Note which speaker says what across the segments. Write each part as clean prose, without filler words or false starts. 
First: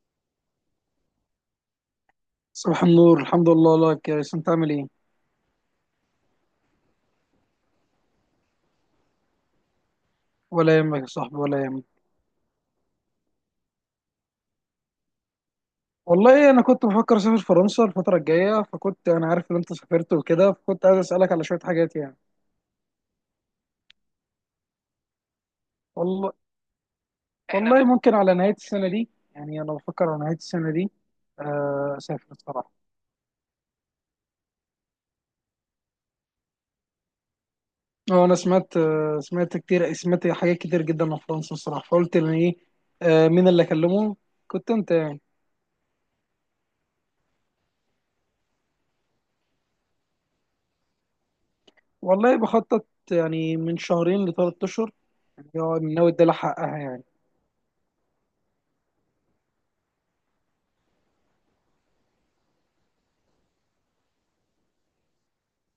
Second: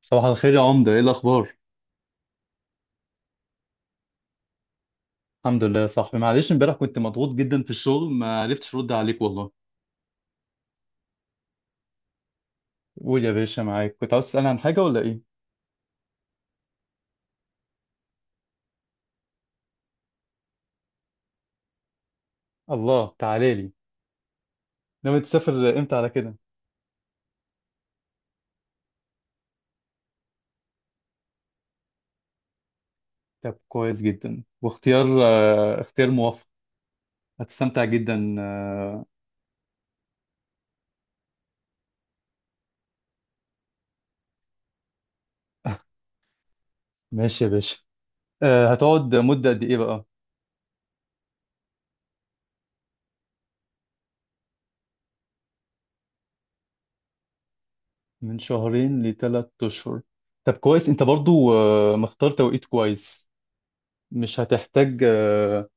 Speaker 1: صباح الخير يا عمدة، ايه الاخبار؟
Speaker 2: صباح النور، الحمد لله لك يا ريس، انت عامل ايه؟
Speaker 1: الحمد لله يا صاحبي، معلش امبارح كنت مضغوط جدا في الشغل، ما عرفتش ارد عليك والله.
Speaker 2: ولا يهمك يا صاحبي، ولا يهمك.
Speaker 1: قول يا باشا، معاك. كنت عاوز تسألني عن حاجة ولا ايه؟
Speaker 2: والله انا كنت بفكر اسافر فرنسا الفتره الجايه، فكنت انا عارف ان انت سافرت وكده، فكنت عايز اسالك على شويه حاجات يعني.
Speaker 1: الله تعالى لي. ناوي تسافر امتى على
Speaker 2: والله
Speaker 1: كده؟
Speaker 2: والله ممكن على نهايه السنه دي، يعني انا بفكر على نهايه السنه دي. اسافر الصراحه.
Speaker 1: طب كويس جدا، واختيار اختيار موفق. هتستمتع
Speaker 2: اه،
Speaker 1: جدا.
Speaker 2: انا سمعت آه، سمعت كتير، سمعت حاجات كتير جدا عن فرنسا الصراحه، فقلت ان ايه. مين اللي اكلمه؟ كنت انت يعني.
Speaker 1: ماشي يا باشا. هتقعد مدة قد ايه بقى؟
Speaker 2: والله بخطط، يعني من شهرين لثلاث اشهر، يعني هو ناوي ادي لها حقها يعني.
Speaker 1: من شهرين لثلاث اشهر. طب كويس، انت برضو مختار توقيت كويس. مش هتحتاج آه،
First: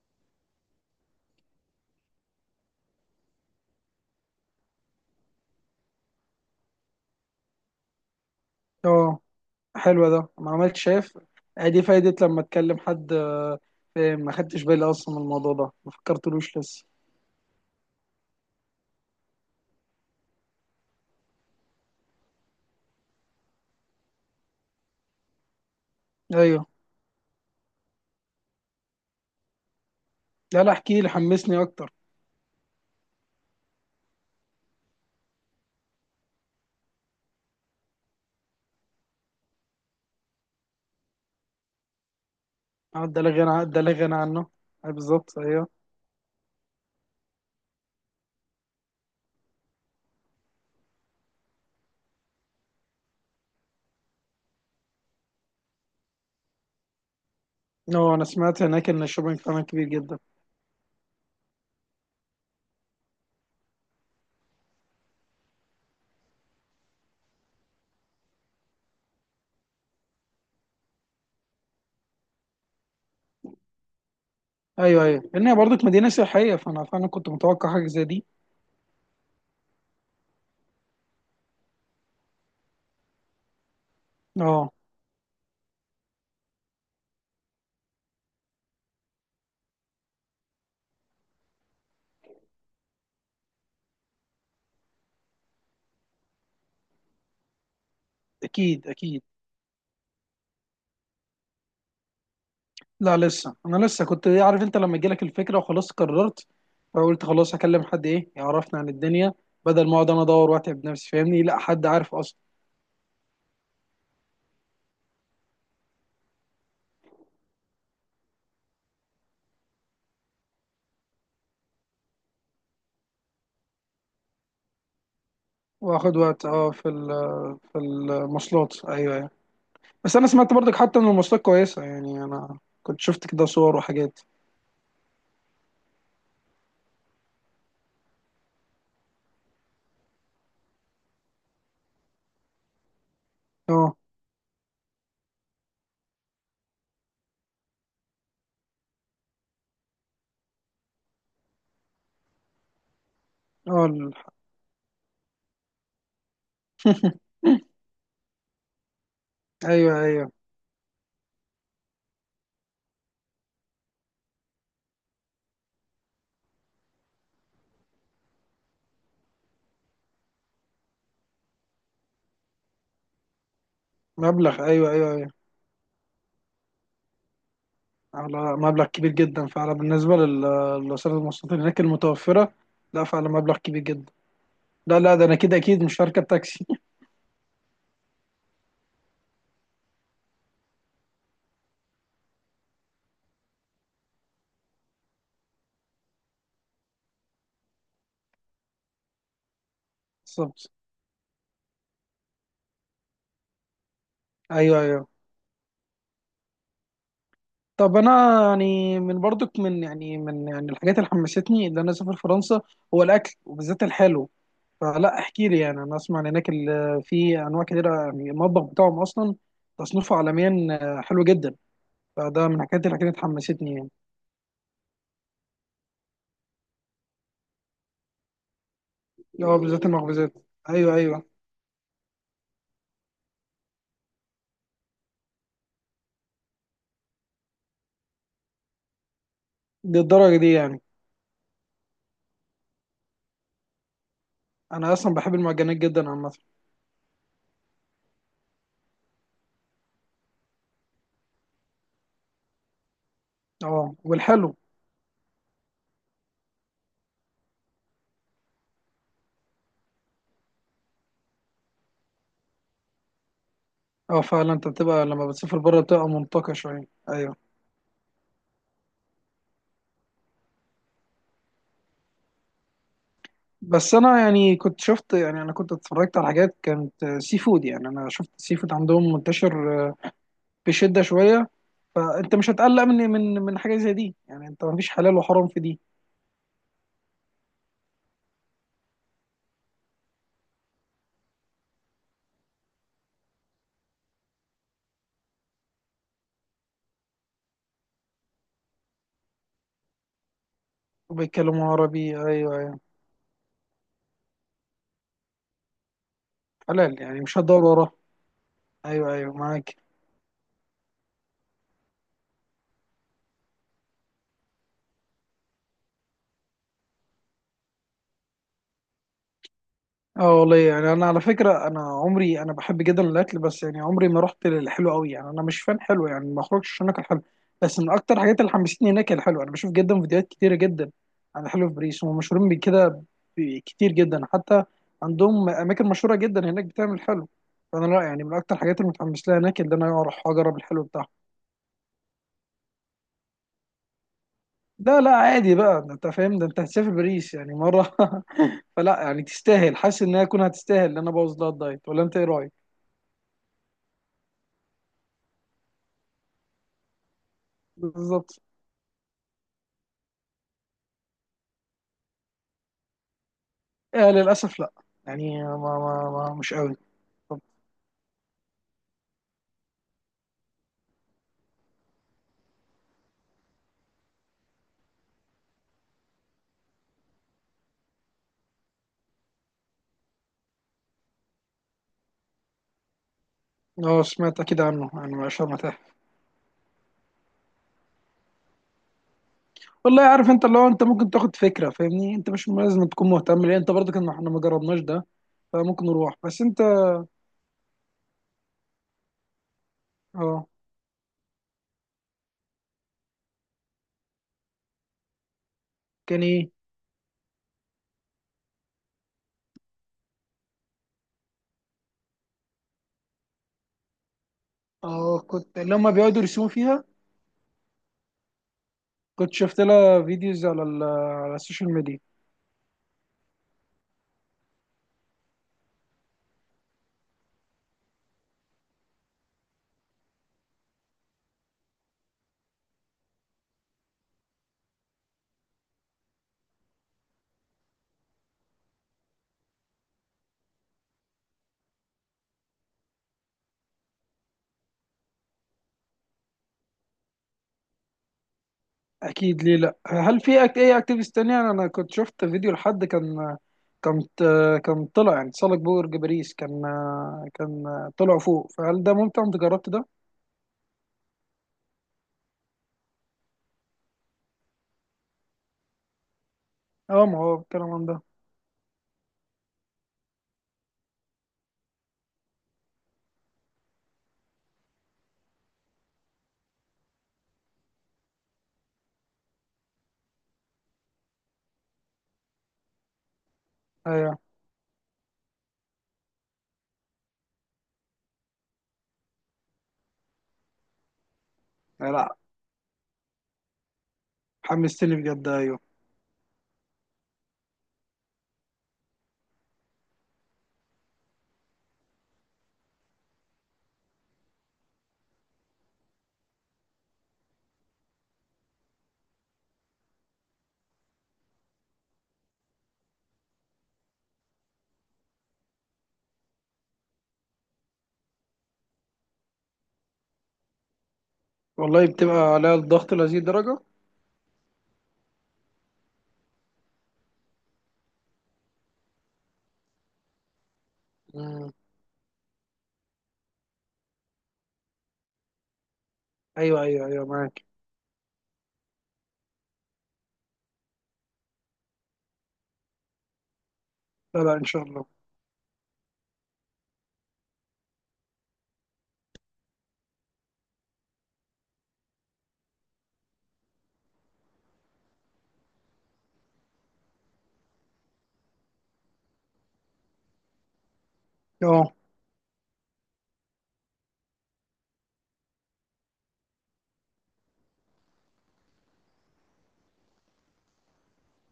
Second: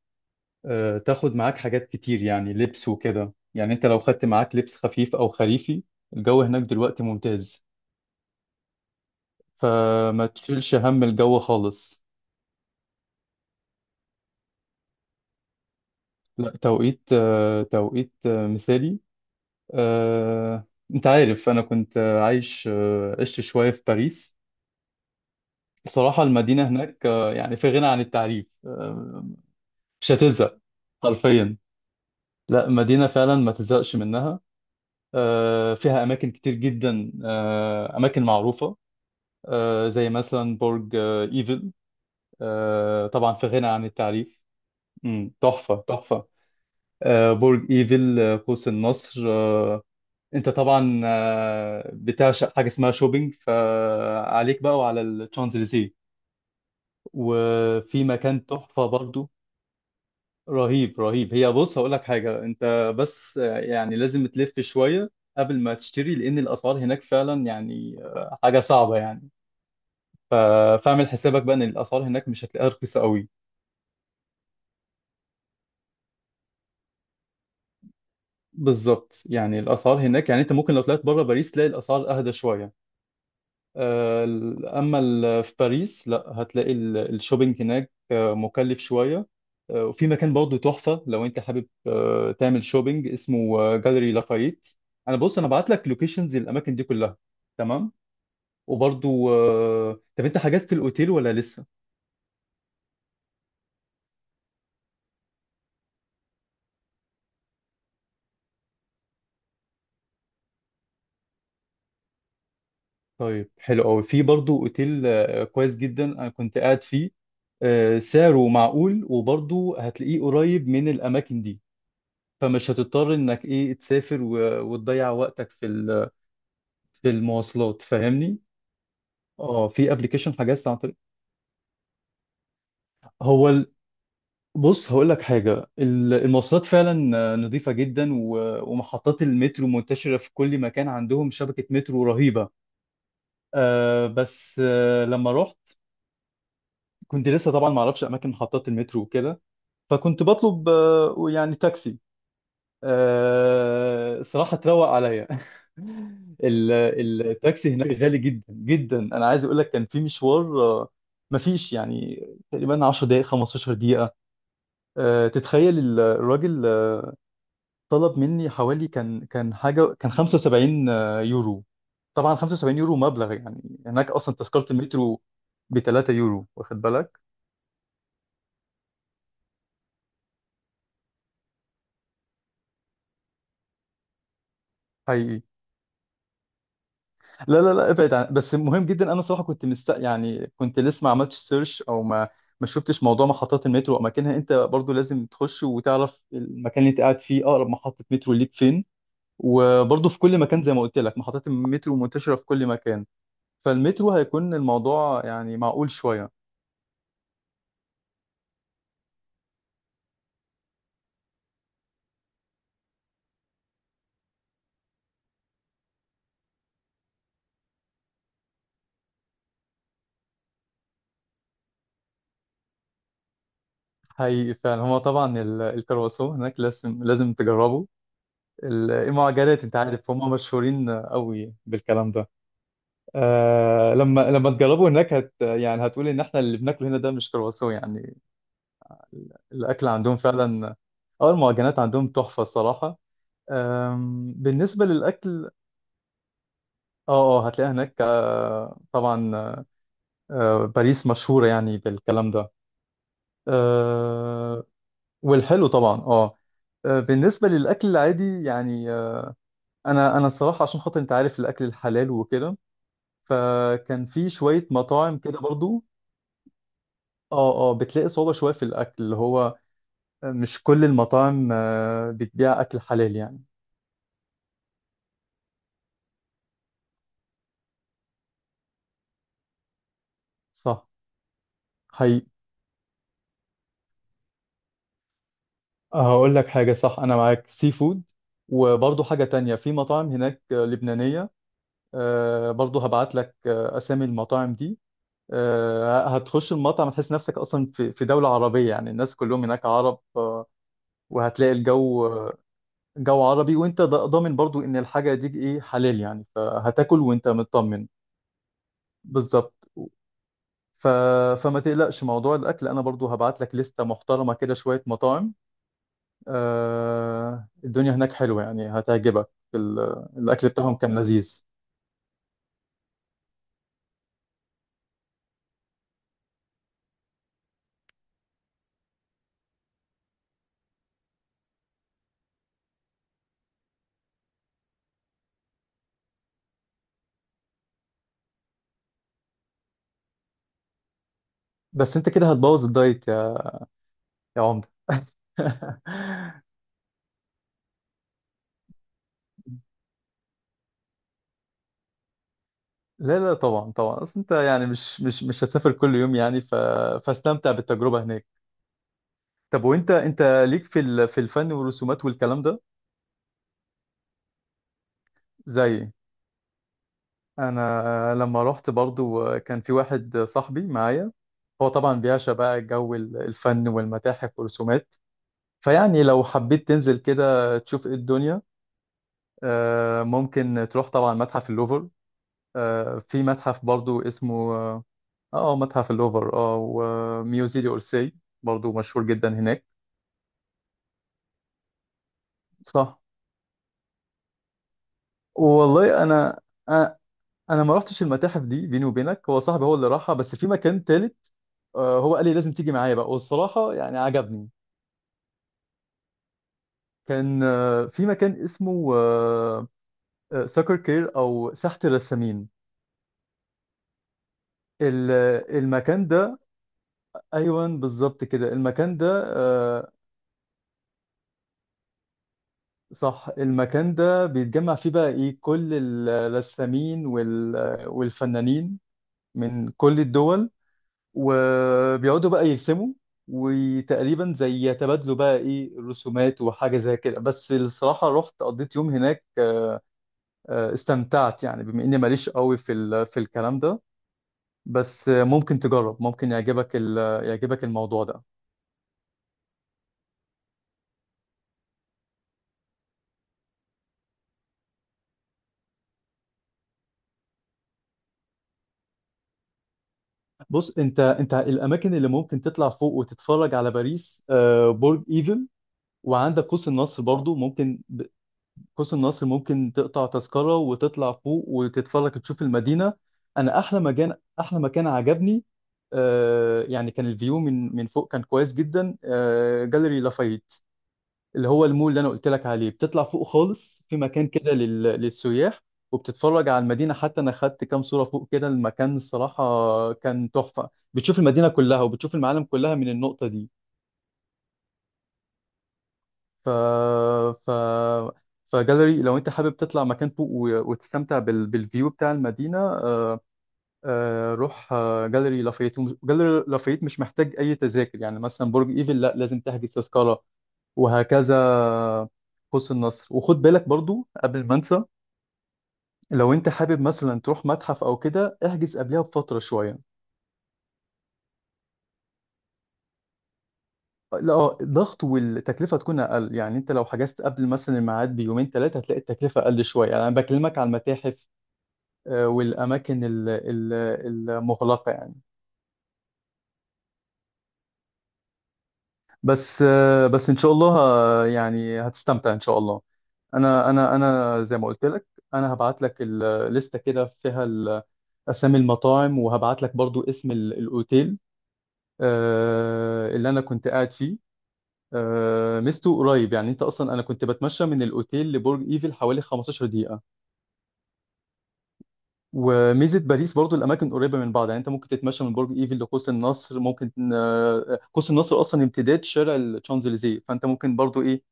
Speaker 1: آه، تاخد معاك حاجات كتير، يعني لبس وكده. يعني انت لو خدت معاك لبس خفيف او خريفي، الجو هناك دلوقتي ممتاز،
Speaker 2: اه، حلو
Speaker 1: فما
Speaker 2: ده، ما
Speaker 1: تشيلش
Speaker 2: عملتش
Speaker 1: هم
Speaker 2: شايف.
Speaker 1: الجو
Speaker 2: ادي
Speaker 1: خالص.
Speaker 2: فايدة لما اتكلم حد، فاهم، ما خدتش بالي اصلا من الموضوع ده، ما
Speaker 1: لا،
Speaker 2: فكرتلوش لسه.
Speaker 1: توقيت توقيت مثالي. آه، انت عارف انا كنت آه، عايش آه، عشت شوية في باريس. بصراحة
Speaker 2: ايوه.
Speaker 1: المدينة هناك، يعني في غنى عن التعريف. مش هتزهق
Speaker 2: لا لا، احكي لي،
Speaker 1: حرفيا.
Speaker 2: حمسني اكتر.
Speaker 1: لا، مدينة فعلا ما تزهقش منها. فيها أماكن كتير جدا، أماكن معروفة، زي مثلا برج ايفل. طبعا في غنى
Speaker 2: ده
Speaker 1: عن
Speaker 2: لا غنى
Speaker 1: التعريف.
Speaker 2: عنه. بالظبط، ايوه.
Speaker 1: تحفة تحفة. برج ايفل، قوس النصر. انت طبعا بتعشق حاجة اسمها شوبينج، فعليك بقى وعلى الشانزليزيه، وفي
Speaker 2: اه، انا
Speaker 1: مكان
Speaker 2: سمعت
Speaker 1: تحفة
Speaker 2: هناك ان
Speaker 1: برضو.
Speaker 2: الشوبينج فعلا كبير جدا.
Speaker 1: رهيب رهيب. هي بص، هقول لك حاجة، انت بس يعني لازم تلف شوية قبل ما تشتري، لان الاسعار هناك فعلا يعني حاجة صعبة يعني. ف- فاعمل حسابك بقى ان الاسعار هناك مش هتلاقيها رخيصة قوي.
Speaker 2: ايوه ايوه، لان هي برضك مدينه سياحيه، فانا فعلا كنت متوقع حاجه زي دي.
Speaker 1: بالظبط، يعني الاسعار هناك، يعني انت ممكن لو طلعت بره باريس تلاقي الاسعار اهدى شويه.
Speaker 2: اه.
Speaker 1: في باريس لا، هتلاقي الشوبينج هناك مكلف شويه. وفي مكان برضه تحفه، لو انت حابب تعمل شوبينج، اسمه جاليري لافايت. انا بص، انا بعت لك لوكيشنز الاماكن دي كلها. تمام.
Speaker 2: اكيد
Speaker 1: وبرضه
Speaker 2: اكيد.
Speaker 1: طب انت حجزت الاوتيل ولا لسه؟
Speaker 2: لا لسه، انا لسه كنت عارف انت لما جالك الفكره وخلاص قررت، فقلت خلاص هكلم حد ايه يعرفنا عن الدنيا، بدل ما اقعد انا ادور واتعب نفسي، فاهمني، لا حد عارف اصلا.
Speaker 1: طيب، حلو قوي. في برضه اوتيل كويس جدا انا كنت قاعد فيه. سعره معقول، وبرضه هتلاقيه قريب من الاماكن دي، فمش هتضطر انك ايه تسافر وتضيع وقتك في
Speaker 2: واخد وقت،
Speaker 1: في
Speaker 2: في
Speaker 1: المواصلات، فاهمني.
Speaker 2: المواصلات، ايوه ايوه.
Speaker 1: اه، في
Speaker 2: بس انا
Speaker 1: ابلكيشن
Speaker 2: سمعت
Speaker 1: حجزت
Speaker 2: برضك
Speaker 1: عن طريق.
Speaker 2: حتى ان المواصلات كويسه، يعني انا كنت شفت كده
Speaker 1: هو ال-
Speaker 2: صور وحاجات.
Speaker 1: بص هقول لك حاجه، المواصلات فعلا نظيفه جدا، ومحطات المترو منتشره في كل مكان، عندهم شبكه مترو رهيبه.
Speaker 2: اه
Speaker 1: آه بس، آه لما رحت كنت لسه طبعا ما اعرفش اماكن محطات المترو وكده، فكنت بطلب يعني تاكسي.
Speaker 2: اه،
Speaker 1: الصراحة تروق عليا. ال- التاكسي هناك غالي جدا جدا. انا عايز اقول لك، كان
Speaker 2: ايوه
Speaker 1: في
Speaker 2: ايوه،
Speaker 1: مشوار مفيش يعني، تقريبا 10 دقائق 15 دقيقة، تتخيل الراجل طلب مني حوالي، كان كان حاجة كان 75 يورو. طبعا 75 يورو مبلغ، يعني هناك اصلا
Speaker 2: مبلغ،
Speaker 1: تذكرة
Speaker 2: ايوه ايوه
Speaker 1: المترو
Speaker 2: ايوه،
Speaker 1: ب 3 يورو، واخد بالك؟
Speaker 2: على مبلغ كبير جدا فعلا، بالنسبه لوسائل المواصلات اللي هناك المتوفره. لا، فعلا مبلغ كبير جدا. لا لا، ده انا
Speaker 1: حقيقي.
Speaker 2: كده اكيد مش هركب تاكسي.
Speaker 1: لا لا لا، ابعد عن، بس مهم جدا. انا صراحه كنت مست، يعني كنت لسه ما عملتش سيرش، او ما ما شفتش موضوع محطات المترو واماكنها. انت برضو لازم تخش وتعرف المكان اللي انت قاعد فيه اقرب محطه مترو ليك فين. وبرضو في كل مكان،
Speaker 2: بالظبط،
Speaker 1: زي ما قلت لك، محطات المترو منتشره في كل مكان، فالمترو هيكون
Speaker 2: ايوه ايوه.
Speaker 1: الموضوع يعني معقول شويه.
Speaker 2: طب انا يعني من برضك من يعني من يعني الحاجات اللي حمستني ان انا اسافر فرنسا، هو الاكل وبالذات الحلو. فلا، احكي لي، يعني انا اسمع ان هناك في انواع كتيره، يعني المطبخ بتاعهم اصلا تصنيفه عالميا حلو جدا، فده من الحاجات اللي كانت حمستني يعني.
Speaker 1: حقيقي فعلا. هو طبعا الكرواسون هناك لازم لازم تجربه.
Speaker 2: اه،
Speaker 1: المعجنات، انت
Speaker 2: بالذات
Speaker 1: عارف هم
Speaker 2: المخبوزات.
Speaker 1: مشهورين
Speaker 2: ايوه ايوه،
Speaker 1: قوي بالكلام ده. آه، لما تجربوا هناك، هت يعني هتقول ان احنا اللي بناكله هنا ده مش كرواسون يعني. الاكل عندهم
Speaker 2: للدرجه دي
Speaker 1: فعلا.
Speaker 2: يعني.
Speaker 1: اه، المعجنات عندهم تحفه الصراحه. بالنسبه
Speaker 2: انا اصلا بحب
Speaker 1: للاكل،
Speaker 2: المعجنات جدا عامه.
Speaker 1: اه اه هتلاقي هناك آه طبعا، آه باريس مشهوره يعني بالكلام ده.
Speaker 2: اه، والحلو.
Speaker 1: آه. والحلو طبعا، اه. بالنسبه للاكل العادي يعني، انا الصراحه عشان خاطر، انت عارف، الاكل الحلال وكده، فكان
Speaker 2: اه
Speaker 1: في
Speaker 2: فعلا،
Speaker 1: شويه
Speaker 2: انت بتبقى
Speaker 1: مطاعم
Speaker 2: لما
Speaker 1: كده
Speaker 2: بتسافر بره
Speaker 1: برضو.
Speaker 2: بتبقى منطقه شويه، ايوه.
Speaker 1: اه اه، بتلاقي صعوبة شوية في الأكل، اللي هو مش كل المطاعم بتبيع أكل حلال يعني.
Speaker 2: بس انا يعني كنت شفت، يعني انا كنت اتفرجت على حاجات كانت سي فود، يعني انا شفت السي فود عندهم منتشر
Speaker 1: صح.
Speaker 2: بشده شويه،
Speaker 1: حقيقي.
Speaker 2: فانت مش هتقلق من حاجه زي دي، يعني انت مفيش حلال وحرام في دي.
Speaker 1: هقول لك حاجة، صح أنا معاك، سي فود، وبرضه حاجة تانية، في مطاعم هناك لبنانية. برضه هبعت لك أسامي المطاعم دي. هتخش المطعم هتحس نفسك أصلا في في دولة عربية، يعني الناس كلهم هناك عرب. وهتلاقي
Speaker 2: وبيتكلموا
Speaker 1: الجو
Speaker 2: عربي، ايوه. ايوه،
Speaker 1: جو عربي، وأنت ضامن برضه إن الحاجة دي إيه حلال يعني، فهتاكل
Speaker 2: حلال، يعني
Speaker 1: وأنت
Speaker 2: مش هتدور
Speaker 1: مطمن.
Speaker 2: وراه. ايوه ايوه،
Speaker 1: بالظبط.
Speaker 2: معاك.
Speaker 1: ف... فما تقلقش موضوع الاكل، انا برضو هبعت لك لستة محترمة كده شوية مطاعم. الدنيا هناك حلوة يعني، هتعجبك. ال...
Speaker 2: اه
Speaker 1: الاكل
Speaker 2: والله،
Speaker 1: بتاعهم
Speaker 2: يعني
Speaker 1: كان
Speaker 2: انا على
Speaker 1: لذيذ.
Speaker 2: فكره انا عمري انا بحب جدا الاكل، بس يعني عمري ما رحت للحلو قوي، يعني انا مش فان حلو، يعني ما اخرجش عشان اكل حلو. بس من اكتر الحاجات اللي حمستني هناك هي الحلو، انا بشوف جدا فيديوهات كتيره جدا عن الحلو في باريس، هم مشهورين بكده كتير جدا حتى، عندهم اماكن مشهوره جدا هناك بتعمل حلو، فانا لا يعني من اكتر الحاجات اللي متحمس لها هناك اللي انا اروح اجرب الحلو بتاعهم.
Speaker 1: بس انت كده هتبوظ الدايت، يا عمدة.
Speaker 2: لا لا، عادي بقى، ده انت فاهم، ده انت هتسافر باريس يعني مره. فلا يعني تستاهل، حاسس انها تكون هتستاهل ان انا ابوظ لها الدايت، ولا انت ايه رايك؟
Speaker 1: لا لا، طبعا طبعا، اصل انت يعني مش هتسافر كل يوم يعني، فاستمتع بالتجربة هناك.
Speaker 2: بالظبط.
Speaker 1: طب وانت، انت ليك في في الفن والرسومات والكلام ده؟
Speaker 2: آه، للاسف لا، يعني ما
Speaker 1: زي،
Speaker 2: ما ما مش قوي. طب.
Speaker 1: انا لما رحت برضو كان في واحد صاحبي معايا، هو طبعا بيعشق بقى جو الفن والمتاحف والرسومات. فيعني لو حبيت تنزل كده تشوف ايه الدنيا، ممكن تروح طبعا متحف اللوفر. في متحف برضو
Speaker 2: اه،
Speaker 1: اسمه
Speaker 2: سمعت اكيد
Speaker 1: اه،
Speaker 2: عنه يعني ما شاء الله تعالى.
Speaker 1: متحف اللوفر، اه، وميوزي دي اورسي، برضو مشهور جدا هناك.
Speaker 2: والله عارف، انت اللي هو انت ممكن تاخد فكره فاهمني، انت مش لازم
Speaker 1: صح.
Speaker 2: تكون مهتم، لان انت برضه كان احنا ما جربناش ده، فممكن
Speaker 1: والله
Speaker 2: نروح،
Speaker 1: انا
Speaker 2: بس انت.
Speaker 1: آه، انا ما رحتش المتاحف دي بيني وبينك، هو صاحبي هو اللي راحها. بس في
Speaker 2: اه،
Speaker 1: مكان تالت هو قال لي لازم تيجي معايا بقى، والصراحة يعني عجبني.
Speaker 2: كان ايه؟
Speaker 1: كان في مكان اسمه ساكر كير او ساحة الرسامين. ال-
Speaker 2: اه، كنت لما
Speaker 1: المكان
Speaker 2: بيقعدوا
Speaker 1: ده،
Speaker 2: يرسموا فيها،
Speaker 1: ايوان بالظبط كده المكان ده.
Speaker 2: كنت شفت
Speaker 1: آه،
Speaker 2: لها فيديوز على السوشيال ميديا.
Speaker 1: صح، المكان ده بيتجمع فيه بقى ايه كل الرسامين والفنانين من كل الدول، وبيقعدوا بقى يرسموا، وتقريبا زي يتبادلوا بقى ايه الرسومات وحاجة زي كده. بس الصراحة رحت قضيت يوم هناك، استمتعت يعني، بما اني ماليش قوي في في الكلام ده، بس ممكن تجرب، ممكن يعجبك يعجبك الموضوع ده.
Speaker 2: اكيد، ليه لا؟ هل في اي اكتيفيست تانية؟ انا كنت شفت فيديو لحد كان، كان طلع يعني تسلق برج باريس، كان كان طلع فوق، فهل ده ممتع؟ انت جربت ده؟
Speaker 1: بص انت، انت الاماكن اللي ممكن تطلع فوق وتتفرج على باريس برج ايفل، وعندك قوس النصر
Speaker 2: اه، ما
Speaker 1: برضو
Speaker 2: هو الكلام
Speaker 1: ممكن
Speaker 2: عن ده.
Speaker 1: قوس النصر ممكن تقطع تذكرة وتطلع فوق وتتفرج، تشوف المدينة. انا احلى مكان، احلى مكان عجبني يعني، كان الفيو من من فوق كان كويس جدا، جاليري لافايت، اللي هو المول اللي انا قلت لك عليه، بتطلع فوق خالص في
Speaker 2: ايوه.
Speaker 1: مكان كده للسياح، وبتتفرج على المدينه. حتى انا خدت كام صوره فوق كده، المكان الصراحه كان تحفه، بتشوف المدينه كلها وبتشوف
Speaker 2: لا،
Speaker 1: المعالم كلها من النقطه دي.
Speaker 2: حمستني بجد، ايوه.
Speaker 1: ف ف فجاليري، لو انت حابب تطلع مكان فوق وتستمتع بالفيو بتاع المدينه، روح جاليري لافيت. جاليري لافيت مش محتاج اي تذاكر، يعني مثلا برج ايفل لا، لازم تحجز تذكره، وهكذا. قوس النصر، وخد بالك برضو قبل ما انسى، لو انت حابب مثلا تروح متحف او كده، احجز قبلها بفتره شويه.
Speaker 2: والله بتبقى عليها الضغط لهذه الدرجة؟
Speaker 1: لا الضغط والتكلفه تكون اقل، يعني انت لو حجزت قبل مثلا الميعاد بيومين ثلاثه هتلاقي التكلفه اقل شويه، يعني انا بكلمك على المتاحف
Speaker 2: مم.
Speaker 1: والاماكن المغلقه يعني.
Speaker 2: ايوه ايوه ايوه، معاك.
Speaker 1: بس بس ان شاء الله يعني هتستمتع ان شاء الله. انا انا
Speaker 2: لا لا،
Speaker 1: انا
Speaker 2: ان
Speaker 1: زي
Speaker 2: شاء
Speaker 1: ما قلت
Speaker 2: الله.
Speaker 1: لك، انا هبعت لك الليسته كده فيها اسامي المطاعم، وهبعت لك برضو اسم الاوتيل اللي انا كنت قاعد فيه. ميزته قريب، يعني انت اصلا انا كنت بتمشى من الاوتيل لبرج ايفل حوالي 15 دقيقة.
Speaker 2: اه،
Speaker 1: وميزة باريس برضو الاماكن قريبة من بعض، يعني انت ممكن تتمشى من برج ايفل لقوس النصر، ممكن قوس النصر اصلا امتداد شارع الشانزليزيه، فانت ممكن برضو ايه،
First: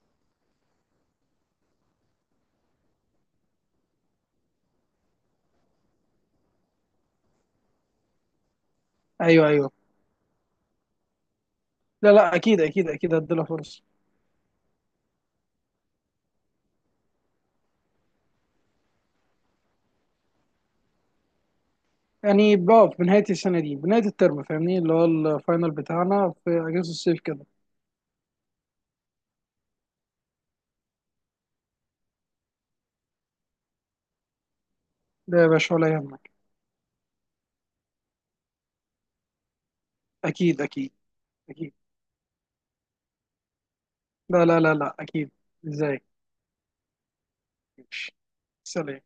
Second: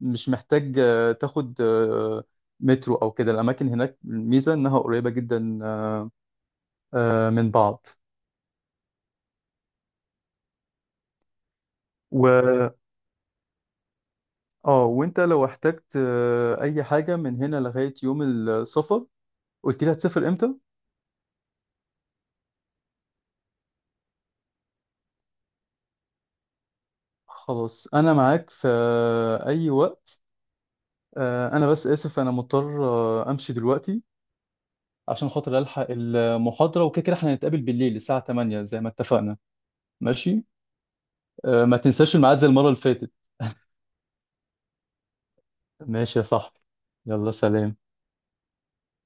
Speaker 1: مش محتاج آه، تاخد آه، مترو او كده. الاماكن هناك الميزة انها قريبة جدا من بعض.
Speaker 2: ايوه ايوه. لا لا، اكيد
Speaker 1: و
Speaker 2: اكيد اكيد، هديلها فرصة.
Speaker 1: اه وانت لو احتجت اي حاجة من هنا لغاية يوم السفر، قلت لي هتسافر امتى؟
Speaker 2: يعني بقى في نهاية السنة دي، بنهاية الترم فاهمني اللي هو الفاينل بتاعنا في اجازة الصيف كده.
Speaker 1: خلاص، انا معاك في اي وقت. انا بس اسف انا مضطر امشي دلوقتي، عشان
Speaker 2: ده يا
Speaker 1: خاطر
Speaker 2: باشا،
Speaker 1: الحق
Speaker 2: ولا يهمك.
Speaker 1: المحاضرة وكده، كده احنا هنتقابل بالليل الساعة 8 زي ما اتفقنا. ماشي.
Speaker 2: اكيد اكيد اكيد،
Speaker 1: ما تنساش الميعاد زي المرة اللي فاتت.
Speaker 2: لا لا لا لا، اكيد. ازاي؟
Speaker 1: ماشي يا صاحبي، يلا سلام.
Speaker 2: ماشي، سلام.